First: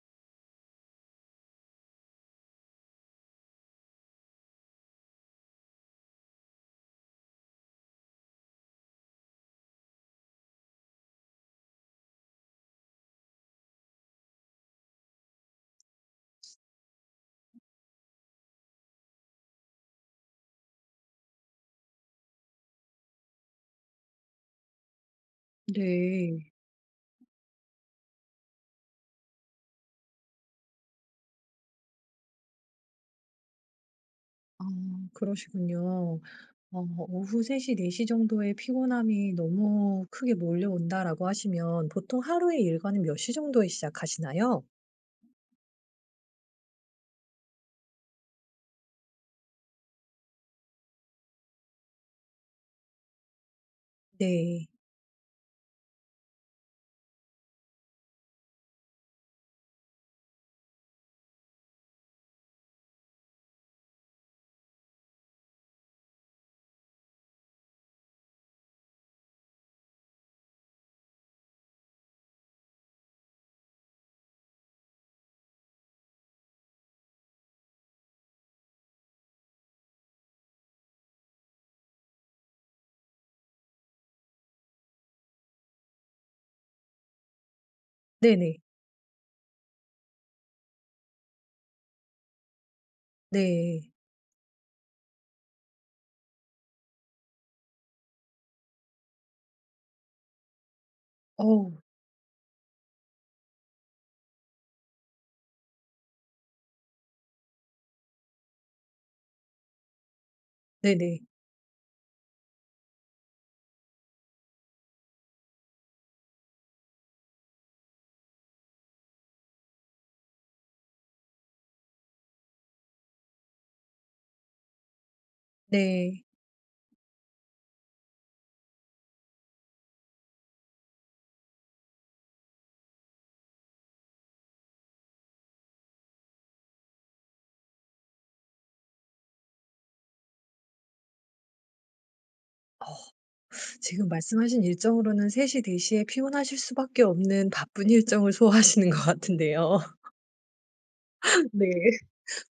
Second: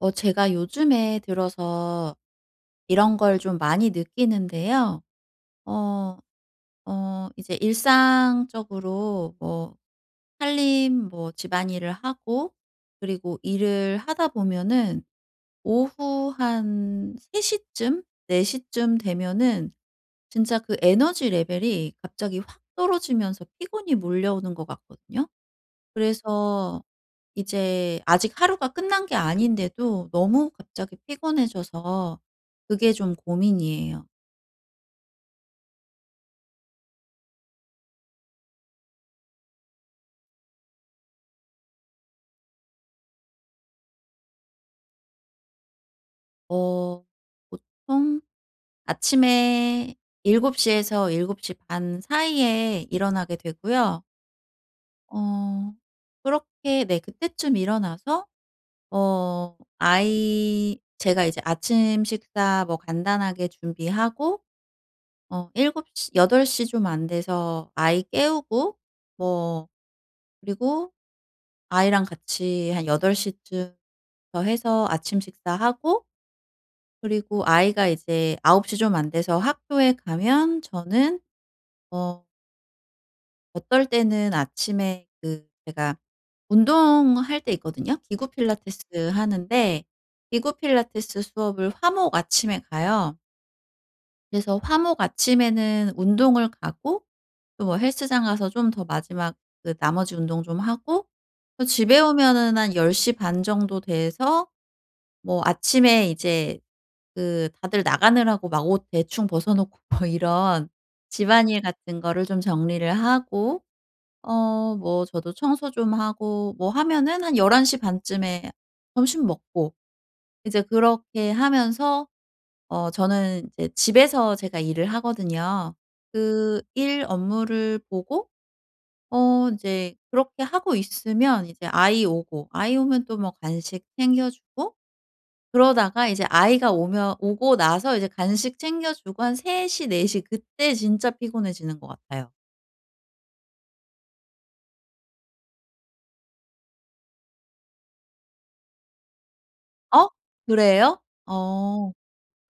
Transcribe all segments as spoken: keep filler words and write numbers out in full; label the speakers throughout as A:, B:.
A: 어 제가 요즘에 들어서 이런 걸 좀 많이 느끼는데요. 어, 어 이제 일상적으로 뭐 살림 뭐 집안일을 하고 그리고 일을 하다 보면은 오후 한 세 시쯤, 네 시쯤 되면은 진짜 그 에너지 레벨이 갑자기 확 떨어지면서 피곤이 몰려오는 것 같거든요.
B: 네.
A: 그래서 이제 아직 하루가 끝난 게 아닌데도 너무 갑자기 피곤해져서 그게 좀 고민이에요.
B: 음 그러시군요. 어 "오후 세 시, 네 시 정도에 피곤함이 너무 크게 몰려온다."라고 하시면 보통 하루의 일과는 몇 시 정도에 시작하시나요?
A: 어 보통 아침에 일곱 시에서 일곱 시 반 사이에 일어나게 되고요.
B: 네.
A: 어 그렇게 네 그때쯤 일어나서 어 아이 제가 이제 아침 식사 뭐 간단하게 준비하고 어 일곱 시 여덟 시 좀 안 돼서 아이 깨우고 뭐 그리고 아이랑 같이 한 여덟 시쯤부터 해서 아침 식사하고 그리고 아이가 이제 아홉 시 좀 안 돼서 학교에 가면 저는 어 어떨 때는 아침에 그 제가 운동할 때 있거든요. 기구
B: 네네.
A: 필라테스 하는데 기구 필라테스 수업을 화, 목 아침에 가요.
B: 네.
A: 그래서 화, 목 아침에는 운동을 가고 또 헬스장 가서 좀 더 마지막 그 나머지 운동 좀 하고 어
B: 어우.
A: 집에 오면은 한 열 시 반 정도 돼서 뭐 아침에 이제 그 다들 나가느라고 막 옷 대충 벗어 놓고 뭐 이런
B: 네네.
A: 집안일 같은 거를 좀 정리를 하고 어 뭐 저도 청소 좀 하고 뭐 하면은 한 열한 시 반쯤에 점심 먹고 이제 그렇게 하면서 어 저는 이제 집에서 제가 일을 하거든요.
B: 네.
A: 그 일 업무를 보고 어 이제 그렇게 하고 있으면 이제 아이 오고 아이 오면 또 뭐 간식 챙겨주고 그러다가 이제 아이가 오면 오고 나서 이제 간식 챙겨주고 한 세 시 네 시 그때 진짜 피곤해지는 것 같아요.
B: 어. 지금 말씀하신 일정으로는 세 시 네 시에 피곤하실 수 밖에 없는 바쁜 일정을 소화하시는 것 같은데요.
A: 어? 그래요?
B: 네.
A: 어.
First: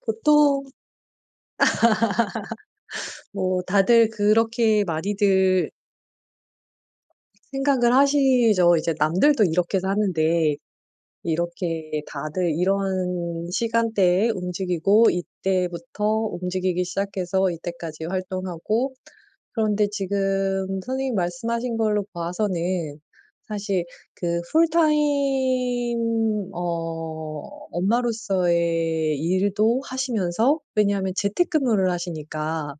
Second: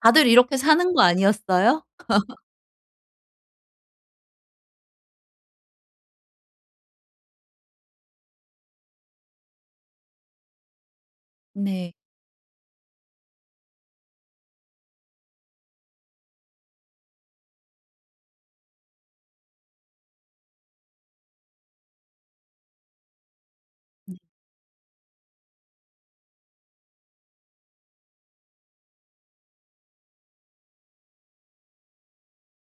A: 다들 이렇게
B: 보통
A: 사는 거 아니었어요?
B: 뭐 다들 그렇게 많이들 생각을 하시죠. 이제 남들도 이렇게 사는데
A: 네.
B: 이렇게 다들 이런 시간대에 움직이고 이때부터 움직이기 시작해서 이때까지 활동하고 그런데 지금 선생님이 말씀하신 걸로 봐서는 사실
A: 음.
B: 그 full time 어 엄마로서의 일도 하시면서 왜냐하면 재택근무를 하시니까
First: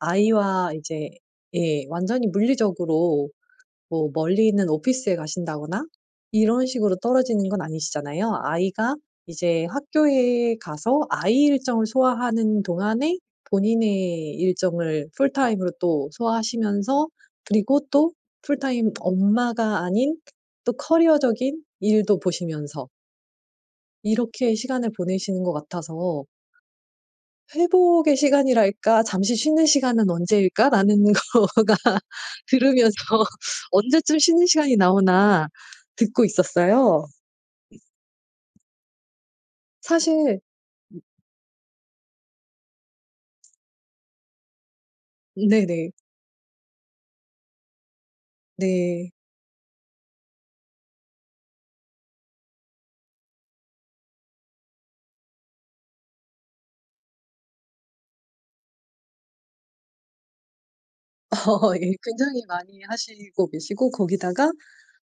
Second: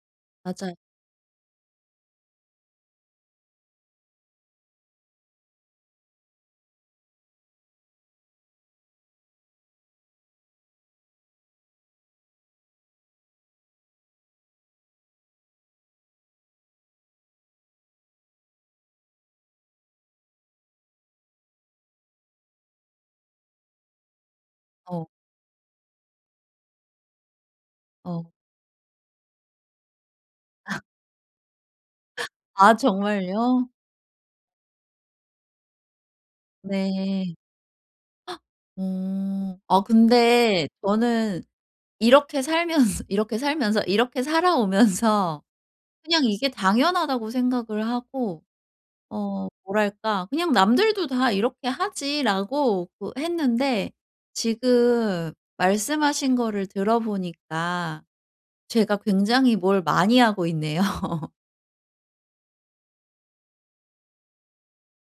B: 아이와
A: 맞아요.
B: 이제 예 완전히 물리적으로 뭐 멀리 있는 오피스에 가신다거나 이런 식으로 떨어지는 건 아니시잖아요. 아이가 이제 학교에 가서 아이 일정을 소화하는 동안에 본인의 일정을 full time으로 또 소화하시면서 그리고 또 풀타임 엄마가 아닌 또 커리어적인 일도 보시면서 이렇게 시간을
A: 어.
B: 보내시는 것 같아서 '회복의
A: 어.
B: 시간이랄까 잠시 쉬는 시간은
A: 아.
B: 언제일까?'라는 거가
A: 아
B: 들으면서
A: 정말요?
B: '언제쯤 쉬는 시간이 나오나.' 듣고
A: 네.
B: 있었어요.
A: 어. 아
B: 사실
A: 근데 저는 이렇게 살면서 이렇게 살면서 이렇게 살아오면서
B: 네네.
A: '그냥 이게 당연하다.'고 생각을 하고
B: 네.
A: 어 뭐랄까 '그냥 남들도 다 이렇게 하지.'라고 그 했는데 지금 말씀하신 거를 들어보니까 제가 굉장히 뭘 많이 하고 있네요.
B: 어 예. 굉장히 많이 하시고 계시고 거기다가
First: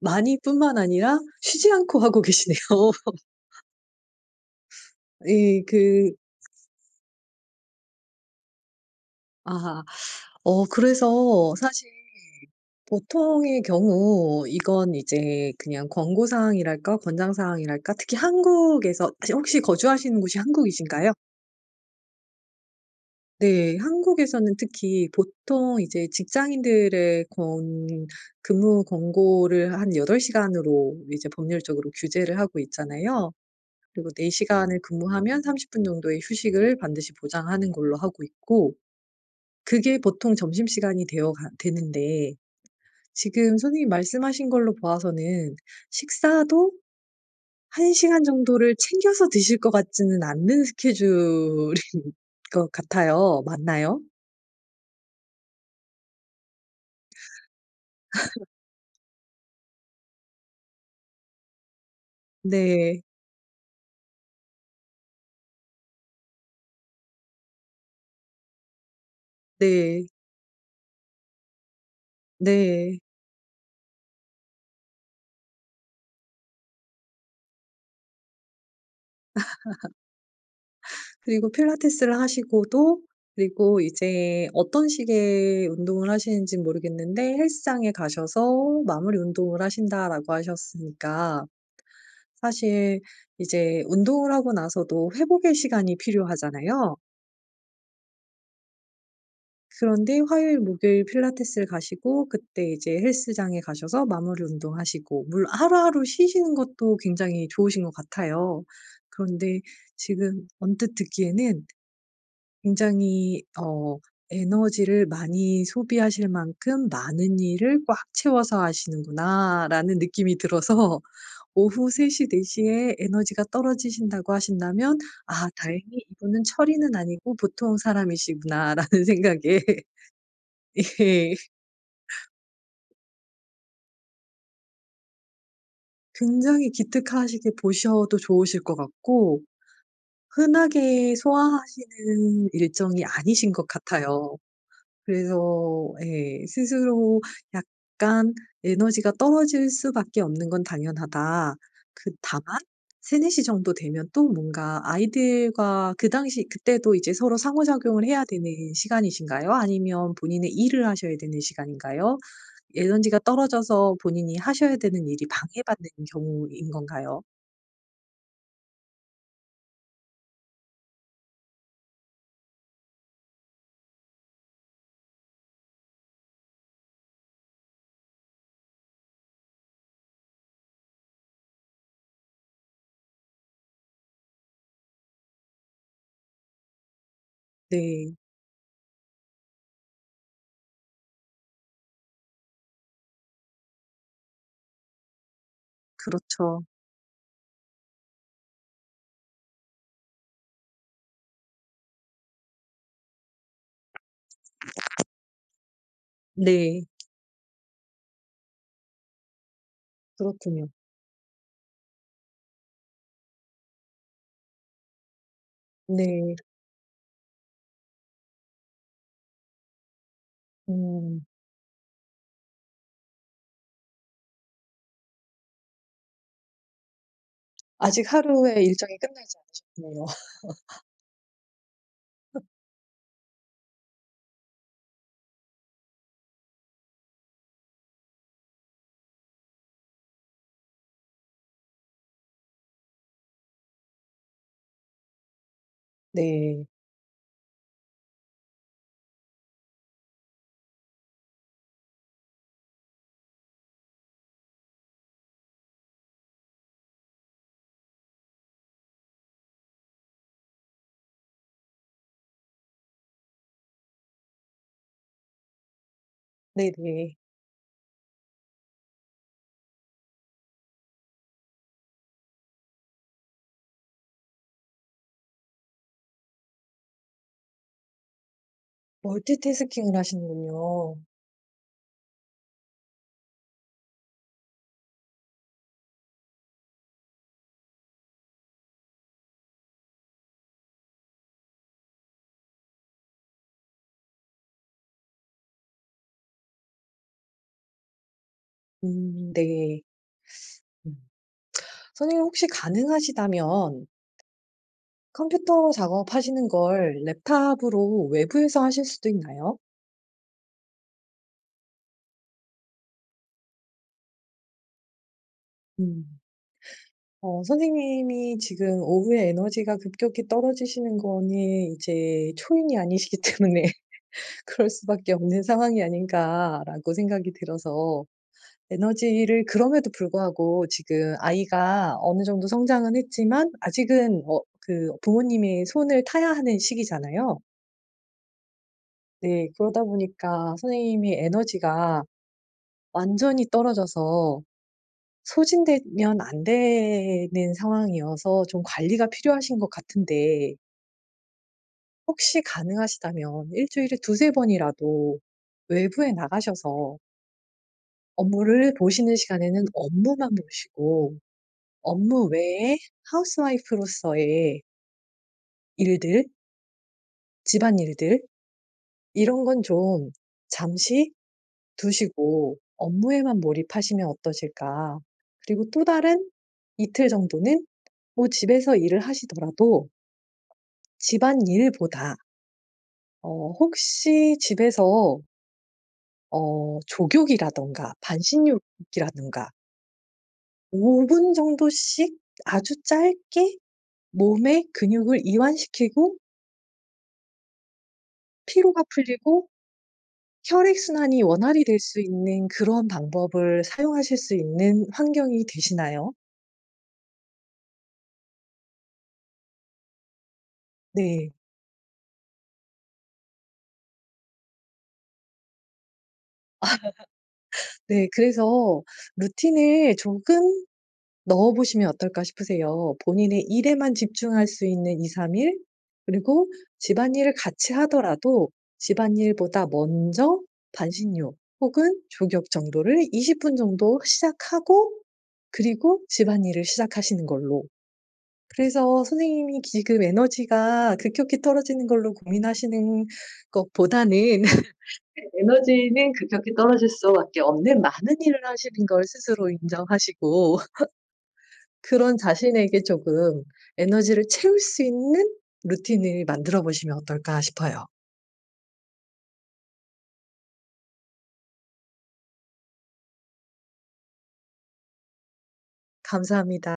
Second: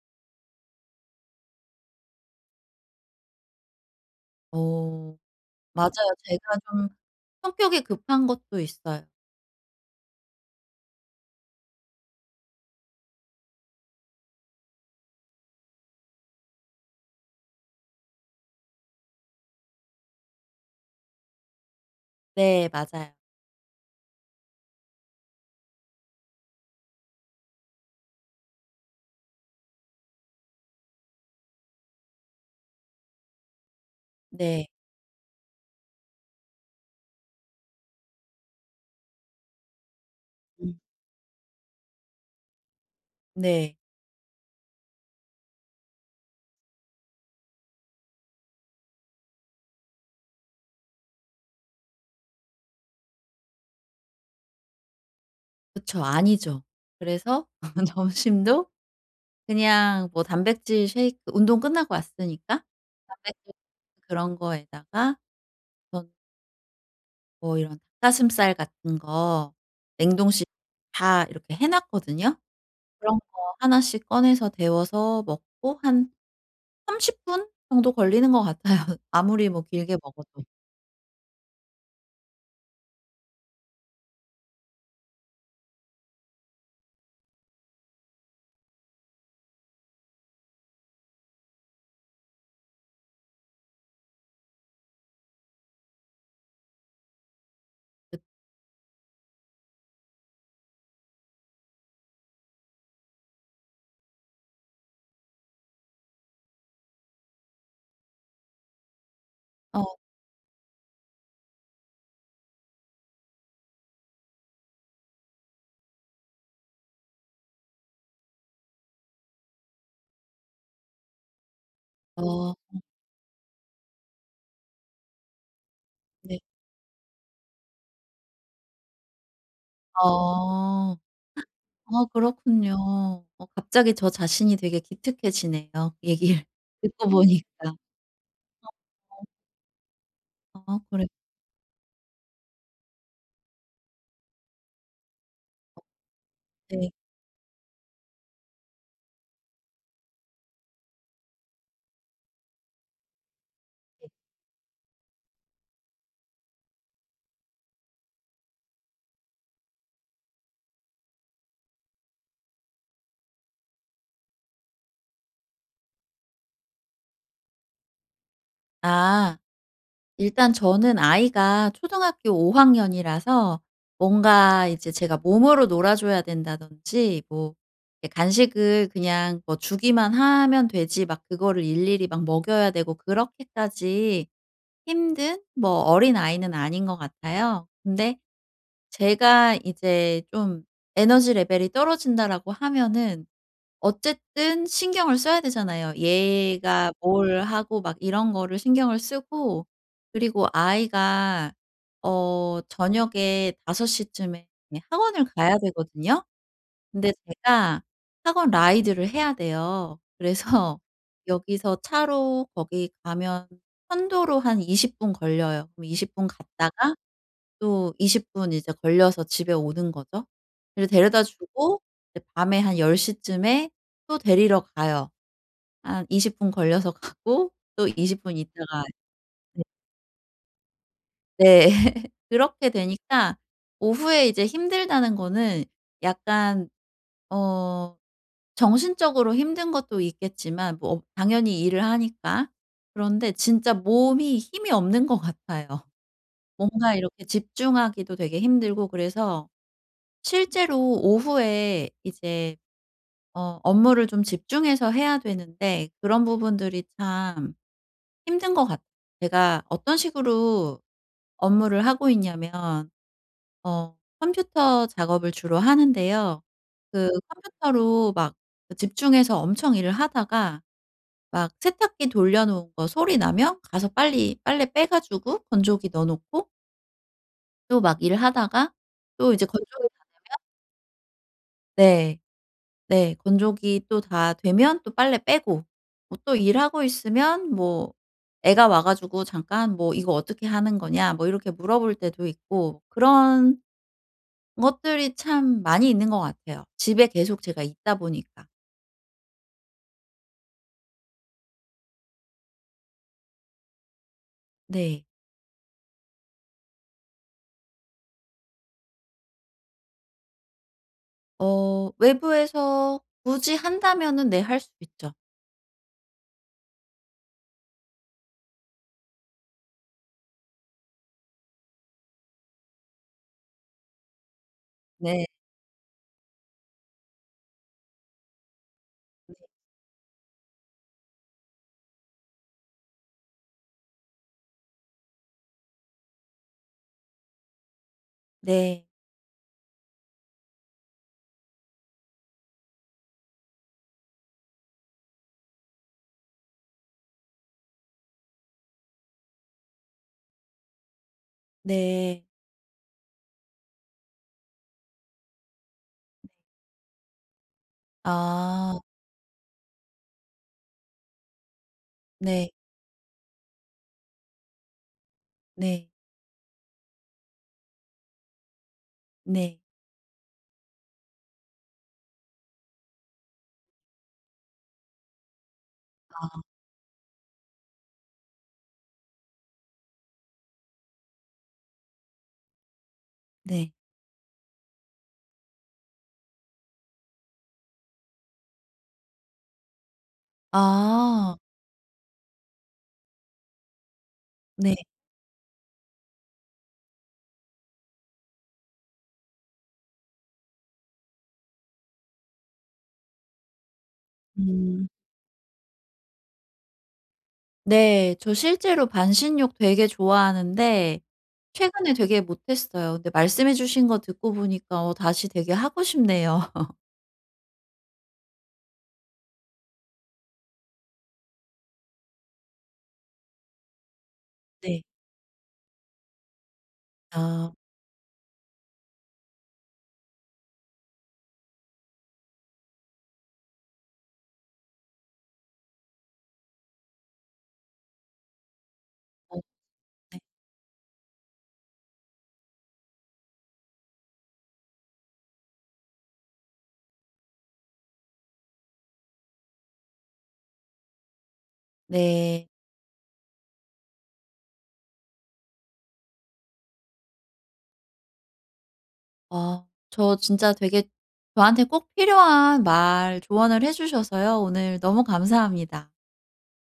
B: 많이 뿐만 아니라 쉬지 않고 하고 계시네요.
A: 어.
B: 이
A: 맞아요.
B: 그
A: 제가 좀 성격이 급한 것도 있어요.
B: 아하. 어 그래서 사실 보통의 경우 이건 이제 그냥 권고 사항이랄까? 권장 사항이랄까? 특히 한국에서 혹시 거주하시는 곳이 한국이신가요?
A: 네. 맞아요.
B: 네. 한국에서는 특히 보통 이제 직장인들의 권 근무 권고를 한 여덟 시간으로 이제 법률적으로 규제를 하고 있잖아요. 그리고 네
A: 네.
B: 시간을 근무하면 삼십 분 정도의 휴식을 반드시 보장하는 걸로 하고 있고 그게 보통
A: 음.
B: 점심시간이 되어 가 되는데 지금
A: 네.
B: 선생님이 말씀하신 걸로 보아서는 식사도 한 시간 정도를 챙겨서 드실 것 같지는 않는 스케줄인 것 같아요. 맞나요?
A: 그쵸. 아니죠. 그래서 점심도 그냥 뭐 단백질 셰이크 운동 끝나고 왔으니까
B: 네.
A: 단백질 그런 거에다가 전 뭐 이런 닭 가슴살 같은 거
B: 네.
A: 냉동실 다 이렇게 해 놨거든요.
B: 네.
A: 그런 거 하나 씩 꺼내서 데워서 먹고 한 삼십 분 정도 걸리는 것 같아요 아무리 뭐 길게 먹어도.
B: 그리고 필라테스를 하시고도 그리고 이제 어떤 식의 운동을 하시는지는 모르겠는데 "헬스장에 가셔서 마무리 운동을 하신다."라고 하셨으니까 사실 이제 운동을 하고 나서도 회복의 시간이 필요하잖아요.
A: 읍
B: 그런데 화요일, 목요일 필라테스를 가시고 그때 이제 헬스장에 가셔서 마무리 운동하시고 물 하루하루 쉬시는 것도 굉장히 좋으신 것 같아요. 그런데
A: 어.
B: 지금 언뜻 듣기에는 '굉장히 어 에너지를 많이 소비하실 만큼 많은 일을 꽉 채워서 하시는구나.'라는 느낌이 들어서 오후 세 시, 네
A: 어.
B: 시 에 에너지가 떨어지신다고 하신다면 '아 다행히
A: 네.
B: 이분은 철인은 아니고 보통 사람이시구나.' 라는 생각에
A: 어.
B: 예.
A: 아 그렇군요. 어 갑자기 저 자신이 기특해지네요 얘기를
B: 굉장히
A: 듣고 보니까.
B: 기특하시게
A: 아
B: 보셔도 좋으실 것
A: 어.
B: 같고
A: 아 그래
B: 흔하게 소화하시는 일정이 아니신 것 같아요. 그래서 예
A: 네.
B: 스스로 약간 에너지가 떨어질 수밖에 없는 건 당연하다. 그 다만 세네 시 정도 되면 또 뭔가 아이들과 그 당시 그때도 이제 서로 상호작용을 해야 되는 시간이신가요? 아니면 본인의 일을 하셔야 되는 시간인가요? 에너지가 떨어져서 본인이 하셔야 되는 일이 방해받는 경우인 건가요?
A: 아. 일단 저는 아이가 초등학교 오 학년이라서 뭔가 이제 제가 몸으로 놀아 줘야 된다든지 뭐 애 간식을 그냥 뭐 주기만 하면 되지 막 그거를 일일이 막 먹여야 되고 그렇게까지 힘든 뭐 어린아이는 아닌 것 같아요.
B: 네.
A: 근데 제가 이제 좀 '에너지 레벨이 떨어진다.'라고 하면은 어쨌든 신경을 써야 되잖아요.
B: 그렇죠.
A: 얘가 뭘 하고 막 이런 거를 신경을 쓰고 그리고 아이가 어 저녁에 다섯 시쯤에 학원을 가야 되거든요.
B: 네.
A: 근데 제가 학원 라이드를 해야 돼요.
B: 그렇군요.
A: 그래서 여기서 차로 거기 가면 편도로 한 이십 분 걸려요. 그럼 이십 분
B: 네.
A: 갔다가 또 이십 분 이제 걸려서 집에 오는 거죠. 그래서 데려다
B: 음.
A: 주고 이제 밤에 한 열 시쯤에 또 데리러 가요. 한 이십 분 걸려서 가고 또
B: 아직
A: 이십 분
B: 하루의
A: 있다가
B: 일정이 끝나지
A: 네.
B: 않으셨네요.
A: 네. 그렇게 되니까 오후에 이제 힘들다는 거는 약간 어 정신적으로 힘든 것도 있겠지만 뭐 당연히 일을 하니까. 그런데 진짜 몸이 힘이 없는 것 같아요.
B: 네.
A: 뭔가 이렇게 집중하기도 되게 힘들고 그래서 실제로 오후에 이제 어 업무를 좀 집중해서 해야 되는데 그런 부분들이 참 힘든 것 같 제가 어떤 식으로 업무를 하고 있냐면 어 컴퓨터 작업을 주로 하는데요. 그
B: 네네.
A: 컴퓨터로 막 집중해서 엄청 일을 하다가 막 세탁기 돌려 놓은 거 소리 나면 가서 빨리 빨래 빼 가지고 건조기 넣어 놓고 또 막 일을 하다가 또 이제 건조기
B: 멀티태스킹을
A: 다 되면
B: 하시는군요.
A: 네. 네. 건조기 또 다 되면 또 빨래 빼고 뭐 또 일하고 있으면 뭐 애가 와 가지고 잠깐 뭐 "이거 어떻게 하는 거냐?" 뭐 이렇게 물어볼 때도 있고 그런 것들이 참 많이 있는 것 같아요 집에 계속 제가 있다 보니까.
B: 음. 네. 음. 선생님 혹시 가능하시다면
A: 네.
B: 컴퓨터 작업하시는 걸 랩탑으로 외부에서 하실 수도 있나요?
A: 어. 외부에서 굳이 한다면은 네 할 수 있죠.
B: 음. 어 선생님이 지금 오후에 에너지가 급격히 떨어지시는 거는 이제 초인이 아니시기 때문에 '그럴 수밖에
A: 네.
B: 없는 상황이 아닌가.'라고 생각이 들어서
A: 네.
B: 에너지를 그럼에도 불구하고 지금 아이가 어느 정도 성장은 했지만 아직은 어 그 부모님의 손을 타야 하는 시기잖아요.
A: 네.
B: 네. 그러다 보니까 선생님이 에너지가 완전히 떨어져서 소진되면 안 되는 상황이어서 좀 관리가 필요하신 것 같은데
A: 네.
B: 혹시 가능하시다면 일 주일에 두세 번이라도 외부에 나가셔서 업무를
A: 아.
B: 보시는 시간에는 업무만 보시고 업무
A: 네.
B: 외에 하우스 와이프 로서의
A: 네.
B: 일들 집안일들. 이런
A: 네.
B: 건 좀 잠시 두시고 업무에만 몰입하시면 어떠실까? 그리고 또 다른
A: 아.
B: 이틀 정도는 뭐 집에서 일을 하시더라도 집안일보다 어
A: 네.
B: 혹시 집에서 어 족욕이라든가 반신욕이라든가 오 분
A: 아.
B: 정도씩 아주 짧게 몸에
A: 네.
B: 근육을 이완시키고 피로가 풀리고 혈액 순환이 원활히 될 수 있는 그런 방법을 사용하실 수 있는
A: 음.
B: 환경이 되시나요?
A: 네. 저 실제로 반신욕 되게 좋아하는데
B: 네.
A: 최근에 되게 못했어요. 근데 말씀해 주신 거 듣고 보니까 어 다시 되게 하고 싶네요.
B: 아. 네. 그래서 루틴을 조금 넣어 보시면 어떨까 싶으세요. 본인의 일에만 집중할 수
A: 네.
B: 있는 이삼 일 그리고 집안일을
A: 아.
B: 같이 하더라도 집안일보다 먼저 반신욕 혹은 족욕 정도를 이십 분 정도 시작하고 그리고 집안일을 시작하시는 걸로. 그래서
A: 어.
B: 선생님이 지금
A: 네.
B: 에너지가 급격히 떨어지는 걸로 고민하시는 것보다는 에 에너지는 급격히 떨어질 수밖에 없는 많은 일을 하시는 걸 스스로 인정하시고 그런
A: 네.
B: 자신에게 조금 에너지를 채울 수 있는 루틴을 만들어 보시면 어떨까 싶어요.
A: 어. 저 진짜 되게 저한테 꼭 필요한 말 조언을 해 주셔서요. 오늘 너무 감사합니다.
B: 감사합니다.